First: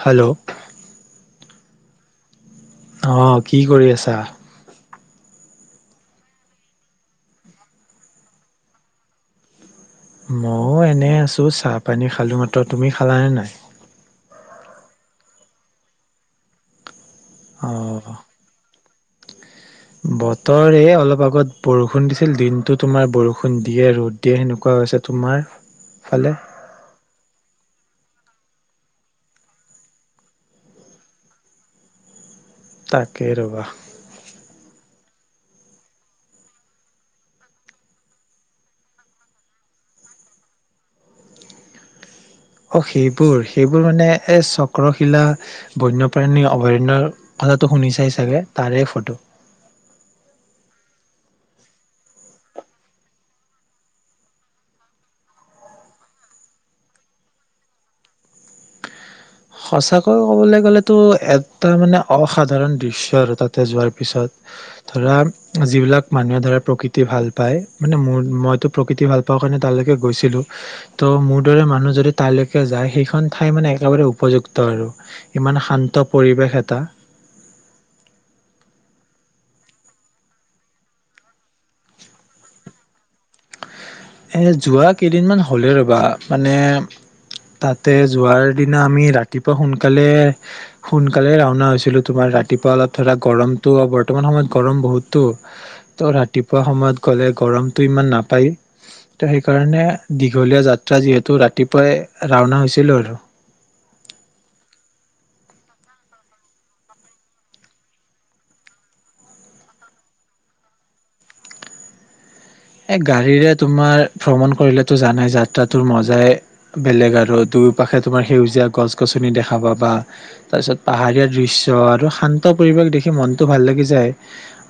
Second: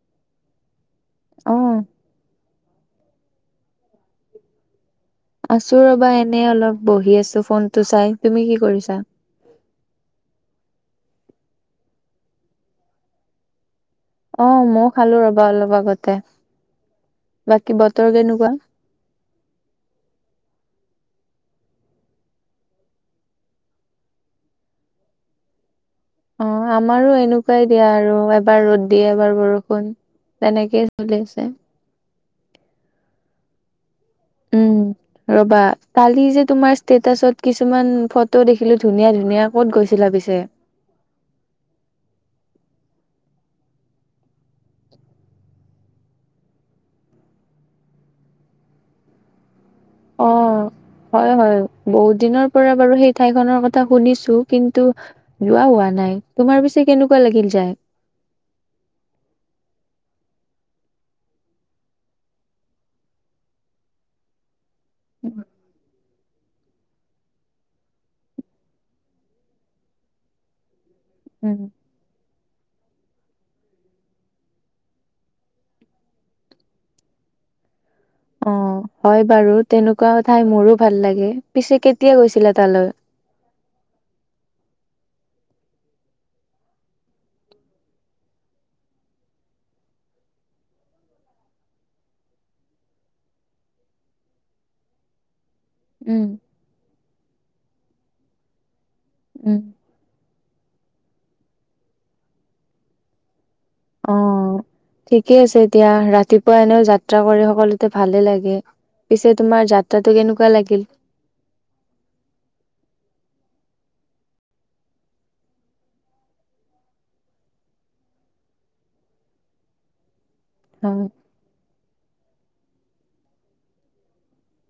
Hello অ' অ কি কৰি আছা আছো ৰবা এনে অলপ বহি আছো ফোনটো চাই তুমি কি কৰিছা মও এনেই আছোঁ চাহপানী খালোঁ মাত্ৰ তুমি খালা নে নাই অ মও খালো ৰবা অলপ আগতে অ বাকী বতৰ কেনেকুৱা বতৰে অলপ আগত বৰষুণ দিছিল দিনটো তোমাৰ বৰষুণ দিয়ে ৰ'দ দিয়ে সেনেকুৱা হৈছে তোমাৰ ফালে অ আমাৰো এনেকুৱাই দিয়া আৰু এবাৰ ৰ'দ দিয়ে এবাৰ বৰষুণ তেনেকেই চলি আছে তাকে ৰবা উম ৰবা কালি যে তোমাৰ ষ্টেটাচত কিছুমান ফটো দেখিলো ধুনীয়া ধুনীয়া ক'ত গৈছিলা পিছে অঁ সেইবোৰ সেইবোৰ মানে এই চক্ৰশিলা বন্যপ্ৰাণী অভয়াৰণ্যৰ কথাটো শুনি চাই চাগে তাৰে ফটো আহ হয় হয় বহুত দিনৰ পৰা বাৰু সেই ঠাইখনৰ কথা শুনিছো কিন্তু যোৱা হোৱা নাই তোমাৰ পিছে কেনেকুৱা লাগিল যায় সঁচাকৈ ক'বলে গ'লেতো এটা মানে অসাধাৰণ দৃশ্য আৰু তাতে যোৱাৰ পিছত ধৰা যিবিলাক মানুহে ধৰা প্ৰকৃতি ভাল পায় মানে মোৰ মইতো প্ৰকৃতি ভাল পাওঁ কাৰণে তালেকে গৈছিলোঁ ত মোৰ উম দৰে মানুহ যদি তালৈ কে যায় সেইখন ঠাই মানে একেবাৰে উপযুক্ত আৰু ইমান শান্ত পৰিৱেশ এটা অ হয় বাৰু তেনেকুৱা ঠাই মোৰো ভাল লাগে পিছে কেতিয়া গৈছিলা তালৈ এ যোৱা কেইদিনমান হ'লেই ৰ'বা মানে তাতে যোৱাৰ দিনা আমি ৰাতিপুৱা সোনকালে সোনকালে ৰাওনা হৈছিলো তোমাৰ ৰাতিপুৱা অলপ ধৰা গৰমটো বৰ্তমান সময়ত গৰম বহুত টো ত' উম ৰাতিপুৱা সময়ত ক'লে গৰমটো ইমান নাপায় ত' উম সেইকাৰণে দীঘলীয়া যাত্ৰা যিহেতু ৰাতিপুৱাই ৰাওনা হৈছিলোঁ আৰু অ ঠিকে আছে দিয়া ৰাতিপুৱা এনেও যাত্ৰা কৰি সকলোতে ভালে লাগে পিছে তোমাৰ যাত্ৰাটো কেনেকুৱা লাগিল গাড়ীৰে তোমাৰ ভ্ৰমণ কৰিলেতো জানাই যাত্ৰাটোৰ মজাই বেলেগ আৰু দুয়োপাশে তোমাৰ সেউজীয়া গছ গছনি দেখা পাবা তাৰ পিছত হয় পাহাৰীয়া দৃশ্য আৰু শান্ত পৰিৱেশ দেখি মনটো ভাল লাগি যায়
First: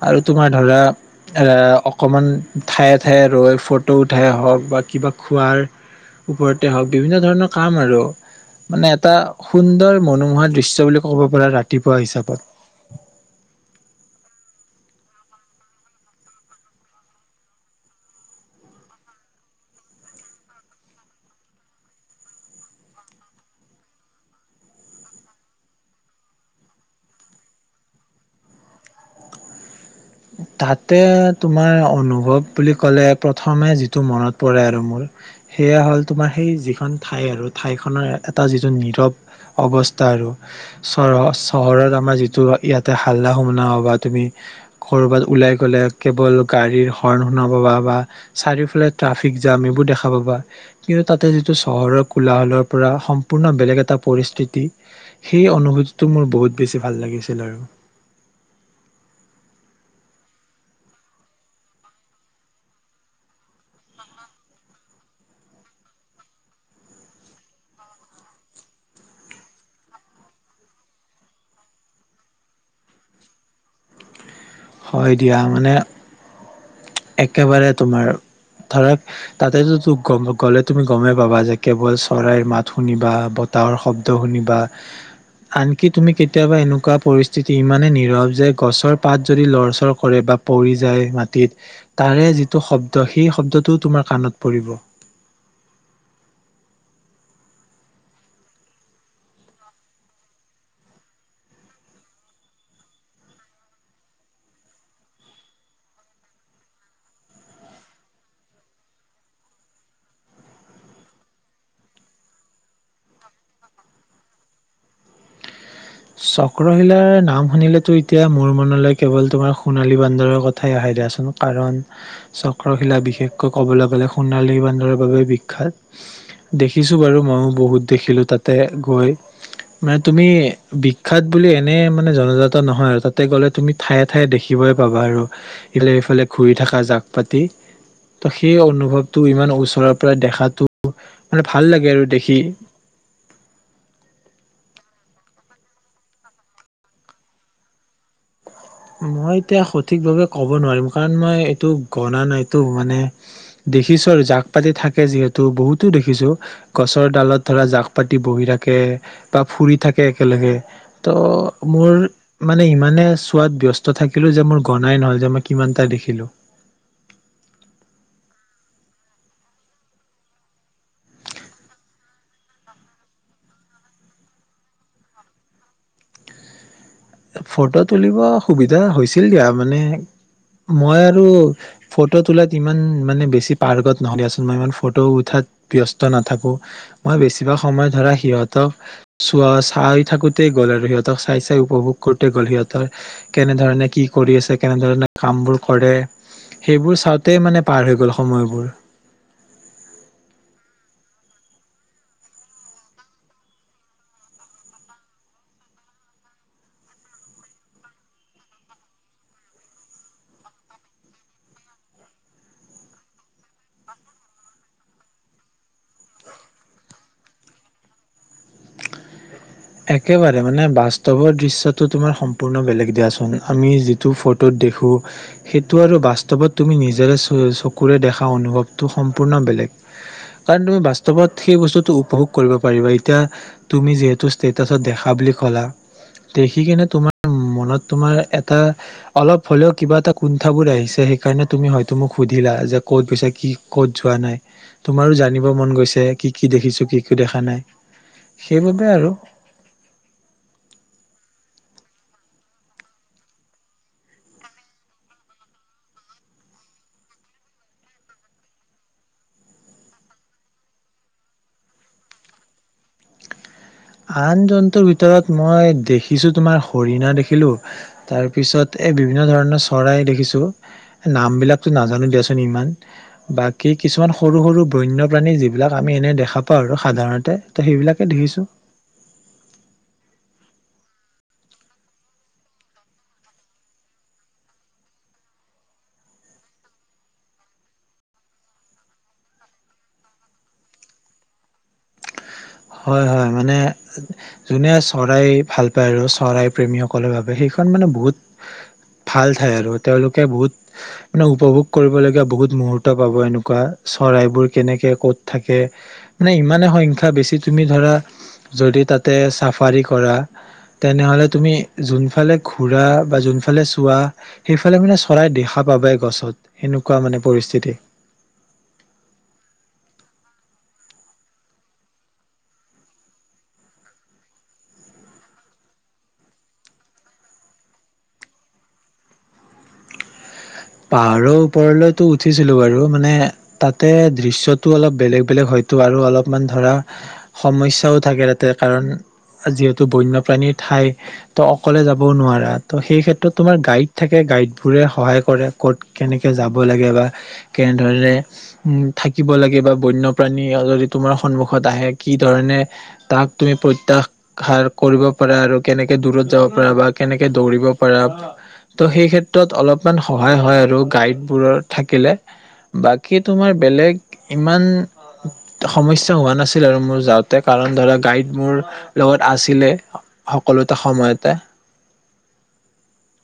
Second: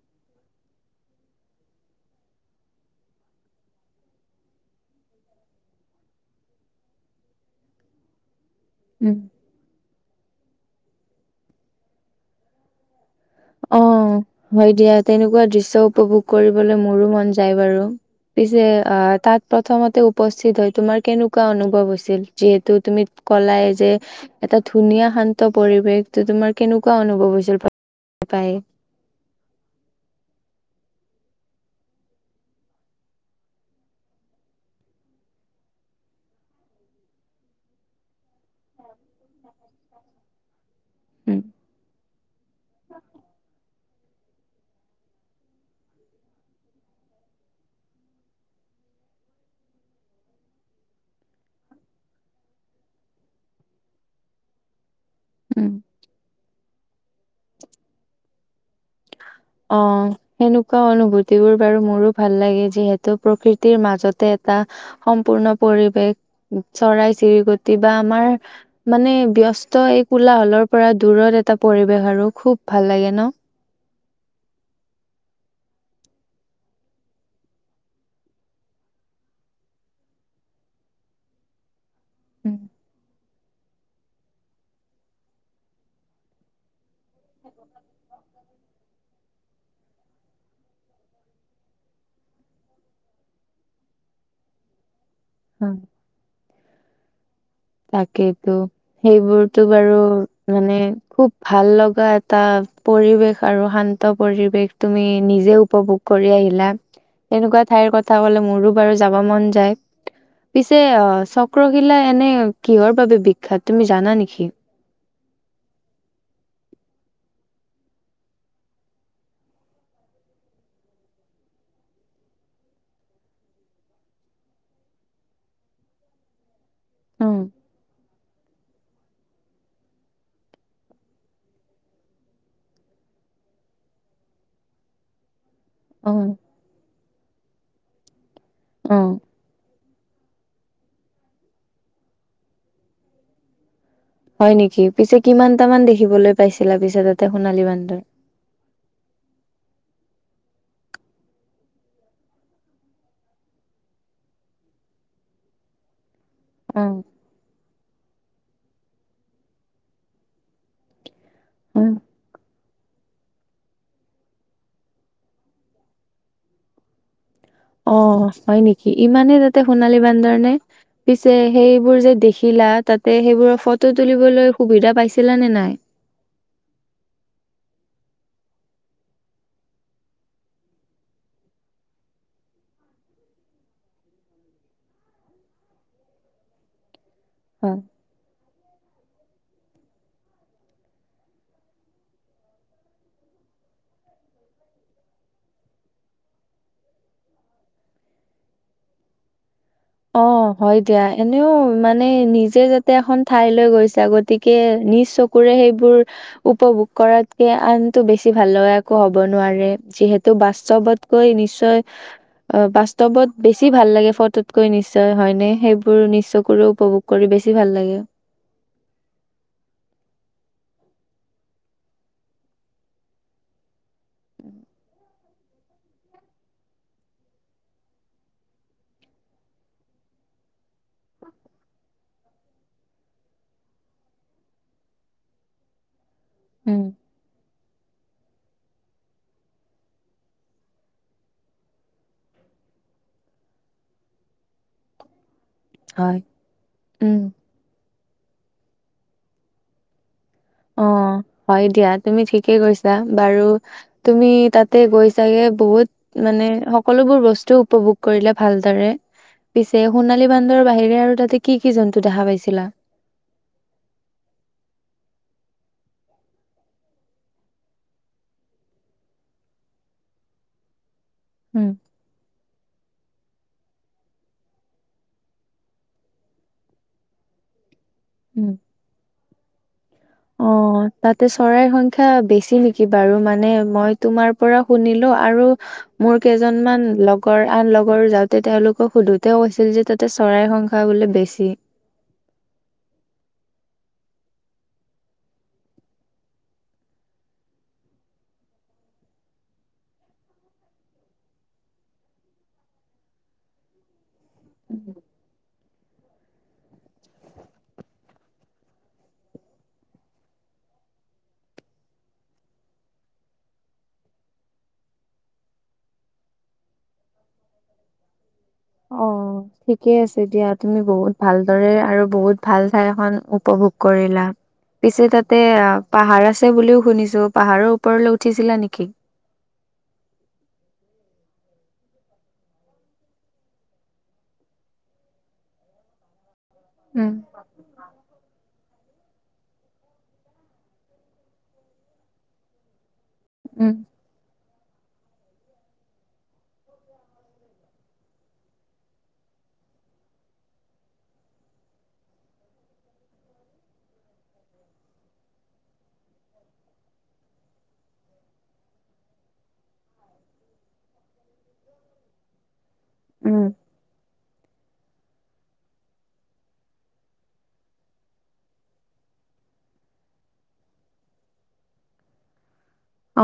আৰু তোমাৰ ধৰা আ অকমান ঠায়ে ঠায়ে ৰৈ ফটো উঠাই হওঁক বা কিবা খোৱাৰ ওপৰতে হওঁক বিভিন্ন ধৰণৰ কাম আৰু মানে উম এটা সুন্দৰ মনোমোহা দৃশ্য বুলি ক'ব পাৰা ৰাতিপুৱা হিচাপত অ হয় দিয়া তেনেকুৱা দৃশ্য উপভোগ কৰিবলৈ মোৰো মন যায় বাৰু পিছে আহ তাত প্ৰথমতে উপস্থিত হয় তোমাৰ কেনেকুৱা অনুভৱ হৈছিল যিহেতু তুমি কলাই যে এটা ধুনীয়া শান্ত পৰিৱেশ তো তোমাৰ কেনেকুৱা অনুভৱ হৈছিল পায় তাতে তোমাৰ অনুভৱ বুলি ক'লে প্ৰথমে যিটো মনত পৰে আৰু মোৰ সেয়া হ'ল তোমাৰ সেই যিখন ঠাই আৰু ঠাইখনৰ এটা যিটো নীৰৱ অৱস্থা আৰু চ উম চহৰত আমাৰ যিটো ইয়াতে হাল্লা সোমনা অবাত তুমি ক'ৰবাত ওলাই গ'লে কেৱল গাড়ীৰ হৰ্ণ শুনা পাবা বা চাৰিওফালে ট্ৰাফিক জাম এইবোৰ দেখা পাবা কিন্তু তাতে যিটো চহৰৰ কোলাহলৰ পৰা সম্পূৰ্ণ বেলেগ এটা পৰিস্থিতি সেই উম অনুভূতিটো মোৰ বহুত বেছি ভাল লাগিছিল আৰু অ সেনেকুৱা অনুভূতিবোৰ বাৰু মোৰো ভাল লাগে যিহেতু প্ৰকৃতিৰ মাজতে এটা সম্পূৰ্ণ পৰিৱেশ চৰাই চিৰিকটি বা আমাৰ মানে ব্যস্ত এই কোলাহলৰ পৰা দূৰত এটা পৰিৱেশ আৰু খুব ভাল লাগে ন হয় দিয়া মানে একেবাৰে তোমাৰ ধৰক তাতেতোম গ'লে তুমি গমেই পাবা যে কেৱল চৰাইৰ উম মাত শুনিবা বতাহৰ শব্দ শুনিবা আনকি তুমি কেতিয়াবা এনেকুৱা পৰিস্থিতি ইমানে নীৰৱ যে গছৰ পাত যদি লৰচৰ কৰে বা পৰি যায় মাটিত তাৰে যিটো শব্দ সেই শব্দটোও তোমাৰ কাণত পৰিব হুম তাকেইেতো সেইবোৰতো বাৰু মানে খুব ভাল লগা এটা পৰিৱেশ আৰু শান্ত পৰিৱেশ তুমি নিজে উপভোগ কৰি আহিলা এনেকুৱা ঠাইৰ কথা কলে মোৰো বাৰু যাব মন যায় পিছে অ চক্ৰশিলা এনে কিহৰ বাবে বিখ্যাত তুমি জানা নেকি চক্ৰশিলাৰ নাম শুনিলেতো এতিয়া মোৰ মনলৈ কেৱল তোমাৰ সোণালী বান্দৰৰ কথাই আহে দিয়াচোন কাৰণ চক্ৰশিলা বিশেষকৈ ক'বলৈ গ'লে সোণালী বান্দৰৰ বাবে বিখ্যাত দেখিছোঁ বাৰু অ', ময়ো বহুত দেখিলোঁ তাত তে গৈ মানে তুমি বিখ্যাত বুলি এনে মানে জনজাত নহয় আৰু তাতে গ'লে তুমি ঠায়ে ঠায়ে দেখিবয়ই পাবা আৰু ইফালে সিফালে অ, ঘূৰি থকা যাক পাতি ত' সেই অনুভৱটো ইমান ওচৰত প্ৰায় দেখাটো মানে ভাল লাগে আৰু দেখি হয় নেকি পিছে কিমানটামান দেখিবলৈ পাইছিলা পিছে তাতে সোণালী বান্দৰ মই এতিয়া সঠিক ভাবে ক'ব নোৱাৰিম কাৰণ মই এইটো গনা নাইতটো মানে দেখিছো আৰু জাক পাতি থাকে যিহেতু বহুতো দেখিছো অ', গছৰ ডালত ধৰা জাক পাতি বহি থাকে বা ফুৰি থাকে একেলগে তো মোৰ মানে ইমানে খোৱাত ব্যস্ত থাকিলোঁ যে মোৰ গনাই নহ'ল যে মই কিমানটা দেখিলোঁ অ হয় নেকি ইমানেই তাতে সোণালী বান্দৰ নে পিছে সেইবোৰ যে দেখিলা তাতে সেইবোৰৰ ফটো তুলিবলৈ সুবিধা পাইছিলা নে নাই? ফটো তুলিব সুবিধা হৈছিল দিয়া মানে মই আৰু ফটো তোলাত ইমান মানে বেছি পাৰ্কত নহৰিচোন মই ইমান ফটো উঠাত ব্যস্ত নাথাকো মই বেছিভাগ সময় ধৰা সিহঁত সিহতক চোৱা চাই থাকোতেই গ'ল আৰু সিহঁতক চাই চাই উপভোগ কৰোতে গ'ল সিহঁতৰ কেনেধৰণে কি কৰি আছে কেনেধৰণে কামবোৰ কৰে সেইবোৰ চাওঁতে মানে পাৰ হৈ গ'ল সময়বোৰ অ হয় দিয়া এনেও মানে নিজে যাতে এখন ঠাইলৈ গৈছা গতিকে নিজ চকুৰে সেইবোৰ উপভোগ কৰাতকে আনটো বেছি ভাল লগা একো হব নোৱাৰে যিহেতু বাস্তৱত গৈ নিশ্চয় অ বাস্তৱত বেছি ভাল লাগে ফটো তকৈ নিশ্চয় হয়নে সেইবোৰ নিচ চকুৰে উপভোগ কৰি বেছি ভাল লাগে একেবাৰে মানে বাস্তৱৰ দৃশ্যটো তোমাৰ সম্পূৰ্ণ বেলেগ দিয়াচোন আমি যিটো ফটোত দেখো সেইটো আৰু বাস্তৱত তুমি নিজেৰে চকুৰে দেখা অনুভৱটো সম্পূৰ্ণ বেলেগ কাৰণ তুমি বাস্তৱত সেই বস্তুটো উপভোগ কৰিব পাৰিবা এতিয়া তুমি যিহেতু ষ্টেটাছত দেখা বুলি ক'লা দেখি উম, কিনে তোমাৰ মনত তোমাৰ এটা অলপ হলেও কিবা এটা কুণ্ঠ বোৰ আহিছে সেইকাৰণে তুমি হয় মোক সুধিলা যে ক'ত গুছা কি ক'ত যোৱা নাই তোমাৰো জানিব ৰ মন গৈছে হয়। কি কি দেখিছো কি কি উম, দেখা নাই সেইবাবে আৰু অ হয় দিয়া তুমি ঠিকেই কৈছা বাৰু তুমি তাতে গৈছাগে বহুত মানে সকলোবোৰ বস্তু উপভোগ কৰিলে ভালদৰে পিছে সোণালী বান্দৰৰ বাহিৰে আৰু তাতে কি কি জন্তু দেখা পাইছিলা আন জন্তুৰ ভিতৰত মই দেখিছো তোমাৰ হৰিণা দেখিলো তাৰ পিছত এই বিভিন্ন ধৰণৰ চৰাই দেখিছো নাম উম, বিলাকতো নাজানো দিয়াচোন ইমান বাকী কিছুমান সৰু সৰু বন্যপ্ৰাণী যিবিলাক আমি এনে দেখা পাওঁ আৰু সাধাৰণতে ত সেইবিলাক দেখিছোঁ উম। অ, তাতে চৰাইৰ সংখ্যা বেছি নেকি বাৰু, মানে মই তোমাৰ পৰা শুনিলো আৰু মোৰ কেইজনমান লগৰ আন লগৰ যাওঁতে তেওঁলোকক সোধোতে কৈছিল যে, তাতে চৰাইৰ সংখ্যা বোলে বেছি। হয়-হয়, মানে যোনে চৰাই ভাল পায় আৰু চৰাই প্ৰেমীসকলৰ বাবে সেইখন মানে বহুত ভাল ঠাই আৰু তেওঁলোকে বহুত মানে উপভোগ কৰিবলগীয়া বহুত মুহুৰ্ত পাব। এনেকুৱা চৰাইবোৰ কেনেকে ক'ত থাকে, মানে ইমানে সংখ্যা বেছি তুমি ধৰা যদি তাতে চাফাৰী কৰা তেনেহলে তুমি যোনফালে ঘুৰা বা যোনফালে চোৱা সেইফালে মানে চৰাই দেখা পাবাই, গছত সেনেকুৱা মানে পৰিস্থিতি। অ', ঠিকে আছে দিয়া, তুমি বহুত ভালদৰে আৰু বহুত ভাল ঠাইখন উপভোগ কৰিলা। পিছে তাতে পাহাৰ আছে বুলিও শুনিছো, পাহাৰৰ ওপৰলৈ উঠিছিলা নেকি? পাহাৰৰ ওপৰলৈতো উঠিছিলো বাৰু, মানে তাতে দৃশ্যটো অলপ বেলেগ-বেলেগ হয়তো আৰু অলপ মানে ধৰা, উম, সমস্যাও থাকে তাতে কাৰণ যিহেতু বন্যপ্ৰাণীৰ ঠাই ত অকলে যাবও নোৱাৰা ত সেই ক্ষেত্ৰত তোমাৰ উম। গাইড থাকে গাইড ফুৰে সহায় কৰে। ক'ত কেনেকে যাব লাগে বা কেনেধৰণে উম, থাকিব লাগে বা বন্যপ্ৰাণী যদি তোমাৰ সন্মুখত আহে কি ধৰণে তাক তুমি প্ৰত্যাহাৰ কৰিব পাৰা আৰু কেনেকে দূৰত যাব পাৰা বা কেনেকে দৌৰিব পাৰা ত' সেই ক্ষেত্ৰত অলপ। হয়-হয় আৰু গাইডবোৰত থাকিলে বাকী উম, তোমাৰ বেলেগ ইমান সমস্যা হোৱা নাছিল আৰু মোৰ যাওঁতে, কাৰণ ধৰা গাইড মোৰ লগত আছিলে সকলোতে সময়তে। অ,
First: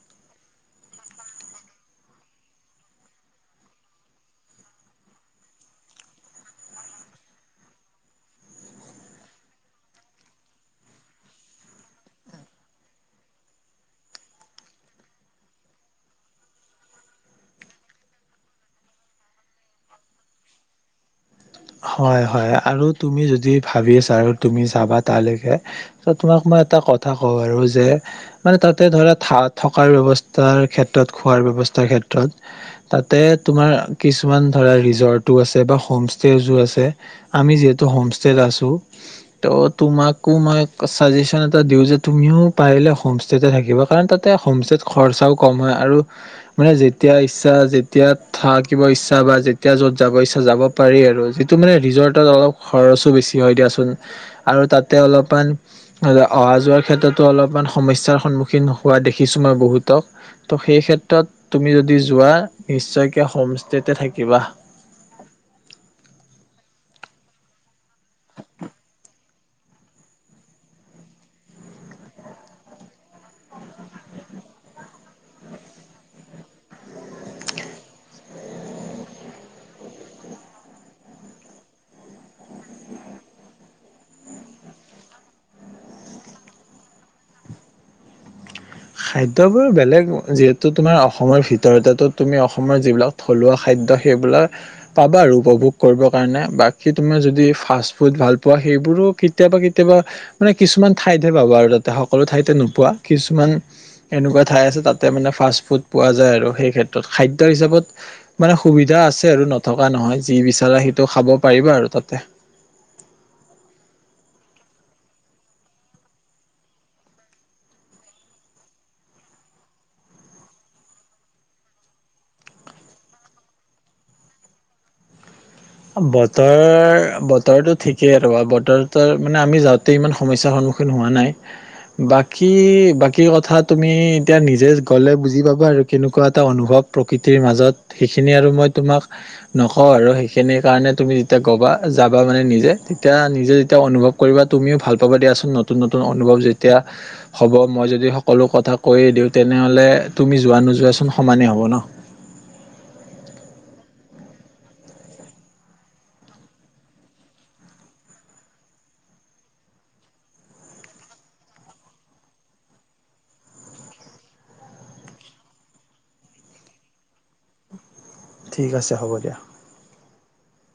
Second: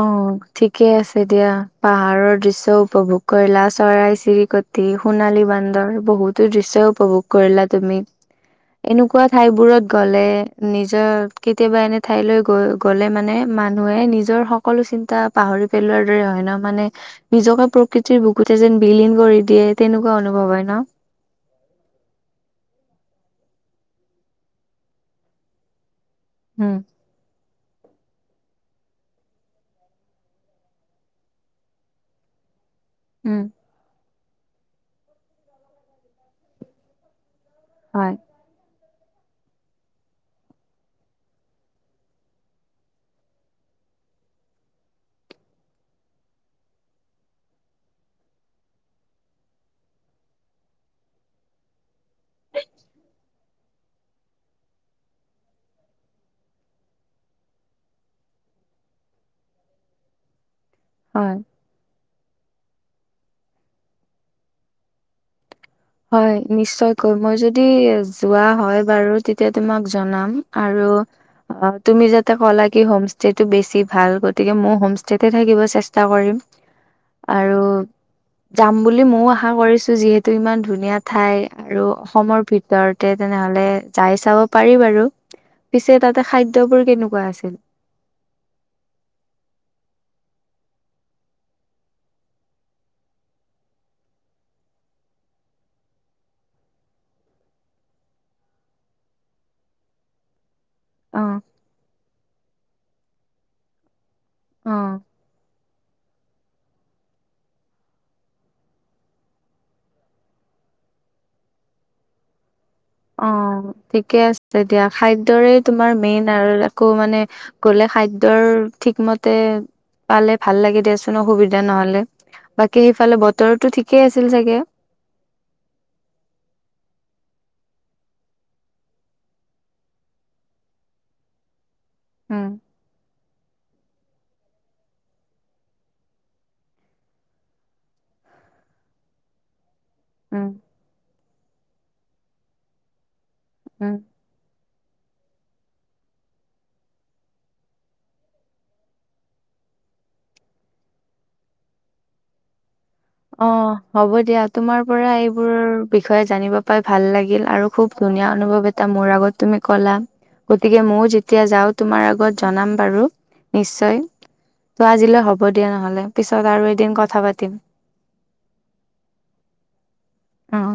ঠিকে আছে দিয়া, পাহাৰৰ দৃশ্য উপভোগ কৰিলা চৰাই-চিৰিকটি, সোণালী বান্দৰ বহুতো দৃশ্য উপভোগ কৰিলা তুমি, এনেকুৱা ঠাইবোৰত গলে নিজৰ কেতিয়াবা এনে ঠাইলৈ গ গলে মানে মানুহে নিজৰ সকলো চিন্তা পাহৰি পেলোৱাৰ দৰে হয় ন, মানে নিজকে প্ৰকৃতিৰ বুকুতে যেন বিলীন কৰি দিয়ে তেনেকুৱা অনুভৱ হয় ন? হয়-হয় আৰু তুমি যদি ভাবিছা আৰু তুমি যাবা তালৈকে ত তোমাক মই উম এটা কথা কওঁ আৰু যে মানে, তাতে ধৰা থকাৰ ব্যৱস্থাৰ ক্ষেত্ৰত, খোৱাৰ ব্যৱস্থাৰ ক্ষেত্ৰত তাতে উম তোমাৰ কিছুমান ধৰা ৰিজৰ্টটো আছে বা হোম ষ্টেউজো আছে। আমি যিহেতু হয় হোমষ্টেত আছোঁ। ত তোমাকো মই ছাজেশচন এটা দিও যে, তুমিও পাৰিলে হোমষ্টেতে থাকিবা। কাৰণ তাতে হোমষ্টত খৰচাও কম হয় আৰু মানে যেতিয়া ইচ্ছা, যেতিয়া থাকিব ইচ্ছা বা যেতিয়া য'ত যাব ইচ্ছা যাব পাৰি। আৰু যিটো মানে ৰিজৰ্টত অলপ খৰচো বেছি হয় দিয়াচোন, আৰু তাতে অলপমান অহা যোৱাৰ ক্ষেত্ৰতো অলপমান সমস্যাৰ সন্মুখীন হোৱা দেখিছো মই বহুতক। তো সেই হয় ক্ষেত্ৰত তুমি যদি যোৱা নিশ্চয়কে হোমষ্টেতে থাকিবা। হয় নিশ্চয়কৈ মই যদি যোৱা হয় বাৰু তেতিয়া তোমাক জনাম। আৰু তুমি যাতে কলা কি হোমষ্টেতে টো বেছি ভাল গতিকে ময়ো হোমষ্টতে থাকিব চেষ্টা কৰিম আৰু যাম বুলি মইয়ো আশা কৰিছো যিহেতু ইমান ধুনীয়া ঠাই আৰু অসমৰ ভিতৰতে তেনেহলে যাই চাব পাৰি বাৰু, পিছে তাতে খাদ্যবোৰ কেনেকুৱা আছিল? খাদ্যবোৰ বেলেগ, যিহেতু তোমাৰ অসমৰ ভিতৰতে তুমি অসমৰ যিবিলাক থলুৱা খাদ্যৰ সেইবিলাক পাবা আৰু উপভোগ কৰিব কাৰণে, বাকী তোমাৰ যদি ফাষ্ট ফুড ভাল পোৱা সেইবোৰো কেতিয়াবা-কেতিয়াবা মানে কিছুমান অ ঠাইতহে পাবা আৰু তাতে সকলো ঠাইতে নোপোৱা। পোৱা কিছুমান এনেকুৱা ঠাই আছে অ তাতে মানে ফাষ্ট ফুড পোৱা যায় আৰু সেই ক্ষেত্ৰত খাদ্যৰ হিচাপত মানে সুবিধা আছে আৰু নথকা নহয়, যি বিচাৰা সেইটো খাব পাৰিবা আৰু তাতে। অ, ঠিকে আছে তেতিয়া খাদ্যৰে তোমাৰ মেইন আৰু আকৌ মানে গ'লে খাদ্যৰ ঠিকমতে পালে ভাল লাগে দিয়াচোন অসুবিধা নহ'লে, বাকী সেইফালে বতৰতো ঠিকেই আছিল চাগে? বতৰ, বতৰটো ঠিকেই আৰু বতৰটো মানে, আমি যাওঁতে ইমান সমস্যাৰ সন্মুখীন হোৱা নাই। উম বাকী-বাকী কথাত তুমি এতিয়া নিজে গ'লে বুজি পাবা আৰু কেনেকুৱা এটা অনুভৱ প্ৰকৃতিৰ মাজত, সেইখিনি আৰু মই তোমাক নকওঁ আৰু। উম সেইখিনি কাৰণে তুমি তেতিয়া কবা যাবা মানে নিজে তেতিয়া নিজে যেতিয়া উম অনুভৱ কৰিবা তুমিও ভাল হ'ব দিয়াচোন নতুন নতুন অনুভৱ যেতিয়া হ'ব মই যদি সকলো কথা কৈয়ে দিওঁ তেনেহ'লে তুমি যোৱা নোযোৱাচোন সমানেই হ'ব ন। অ হ'ব দিয়া তোমাৰ পৰা এইবোৰ বিষয়ে জানিব পাই ভাল লাগিল আৰু খুব ধুনীয়া অনুভৱ এটা মোৰ আগত তুমি কলা গতিকে ময়ও যেতিয়া যাও তোমাৰ আগত জনাম বাৰু নিশ্চয় ত আজিলৈ হ'ব দিয়া নহলে পিছত আৰু এদিন কথা পাতিম ঠিক আছে হ'ব দিয়া অ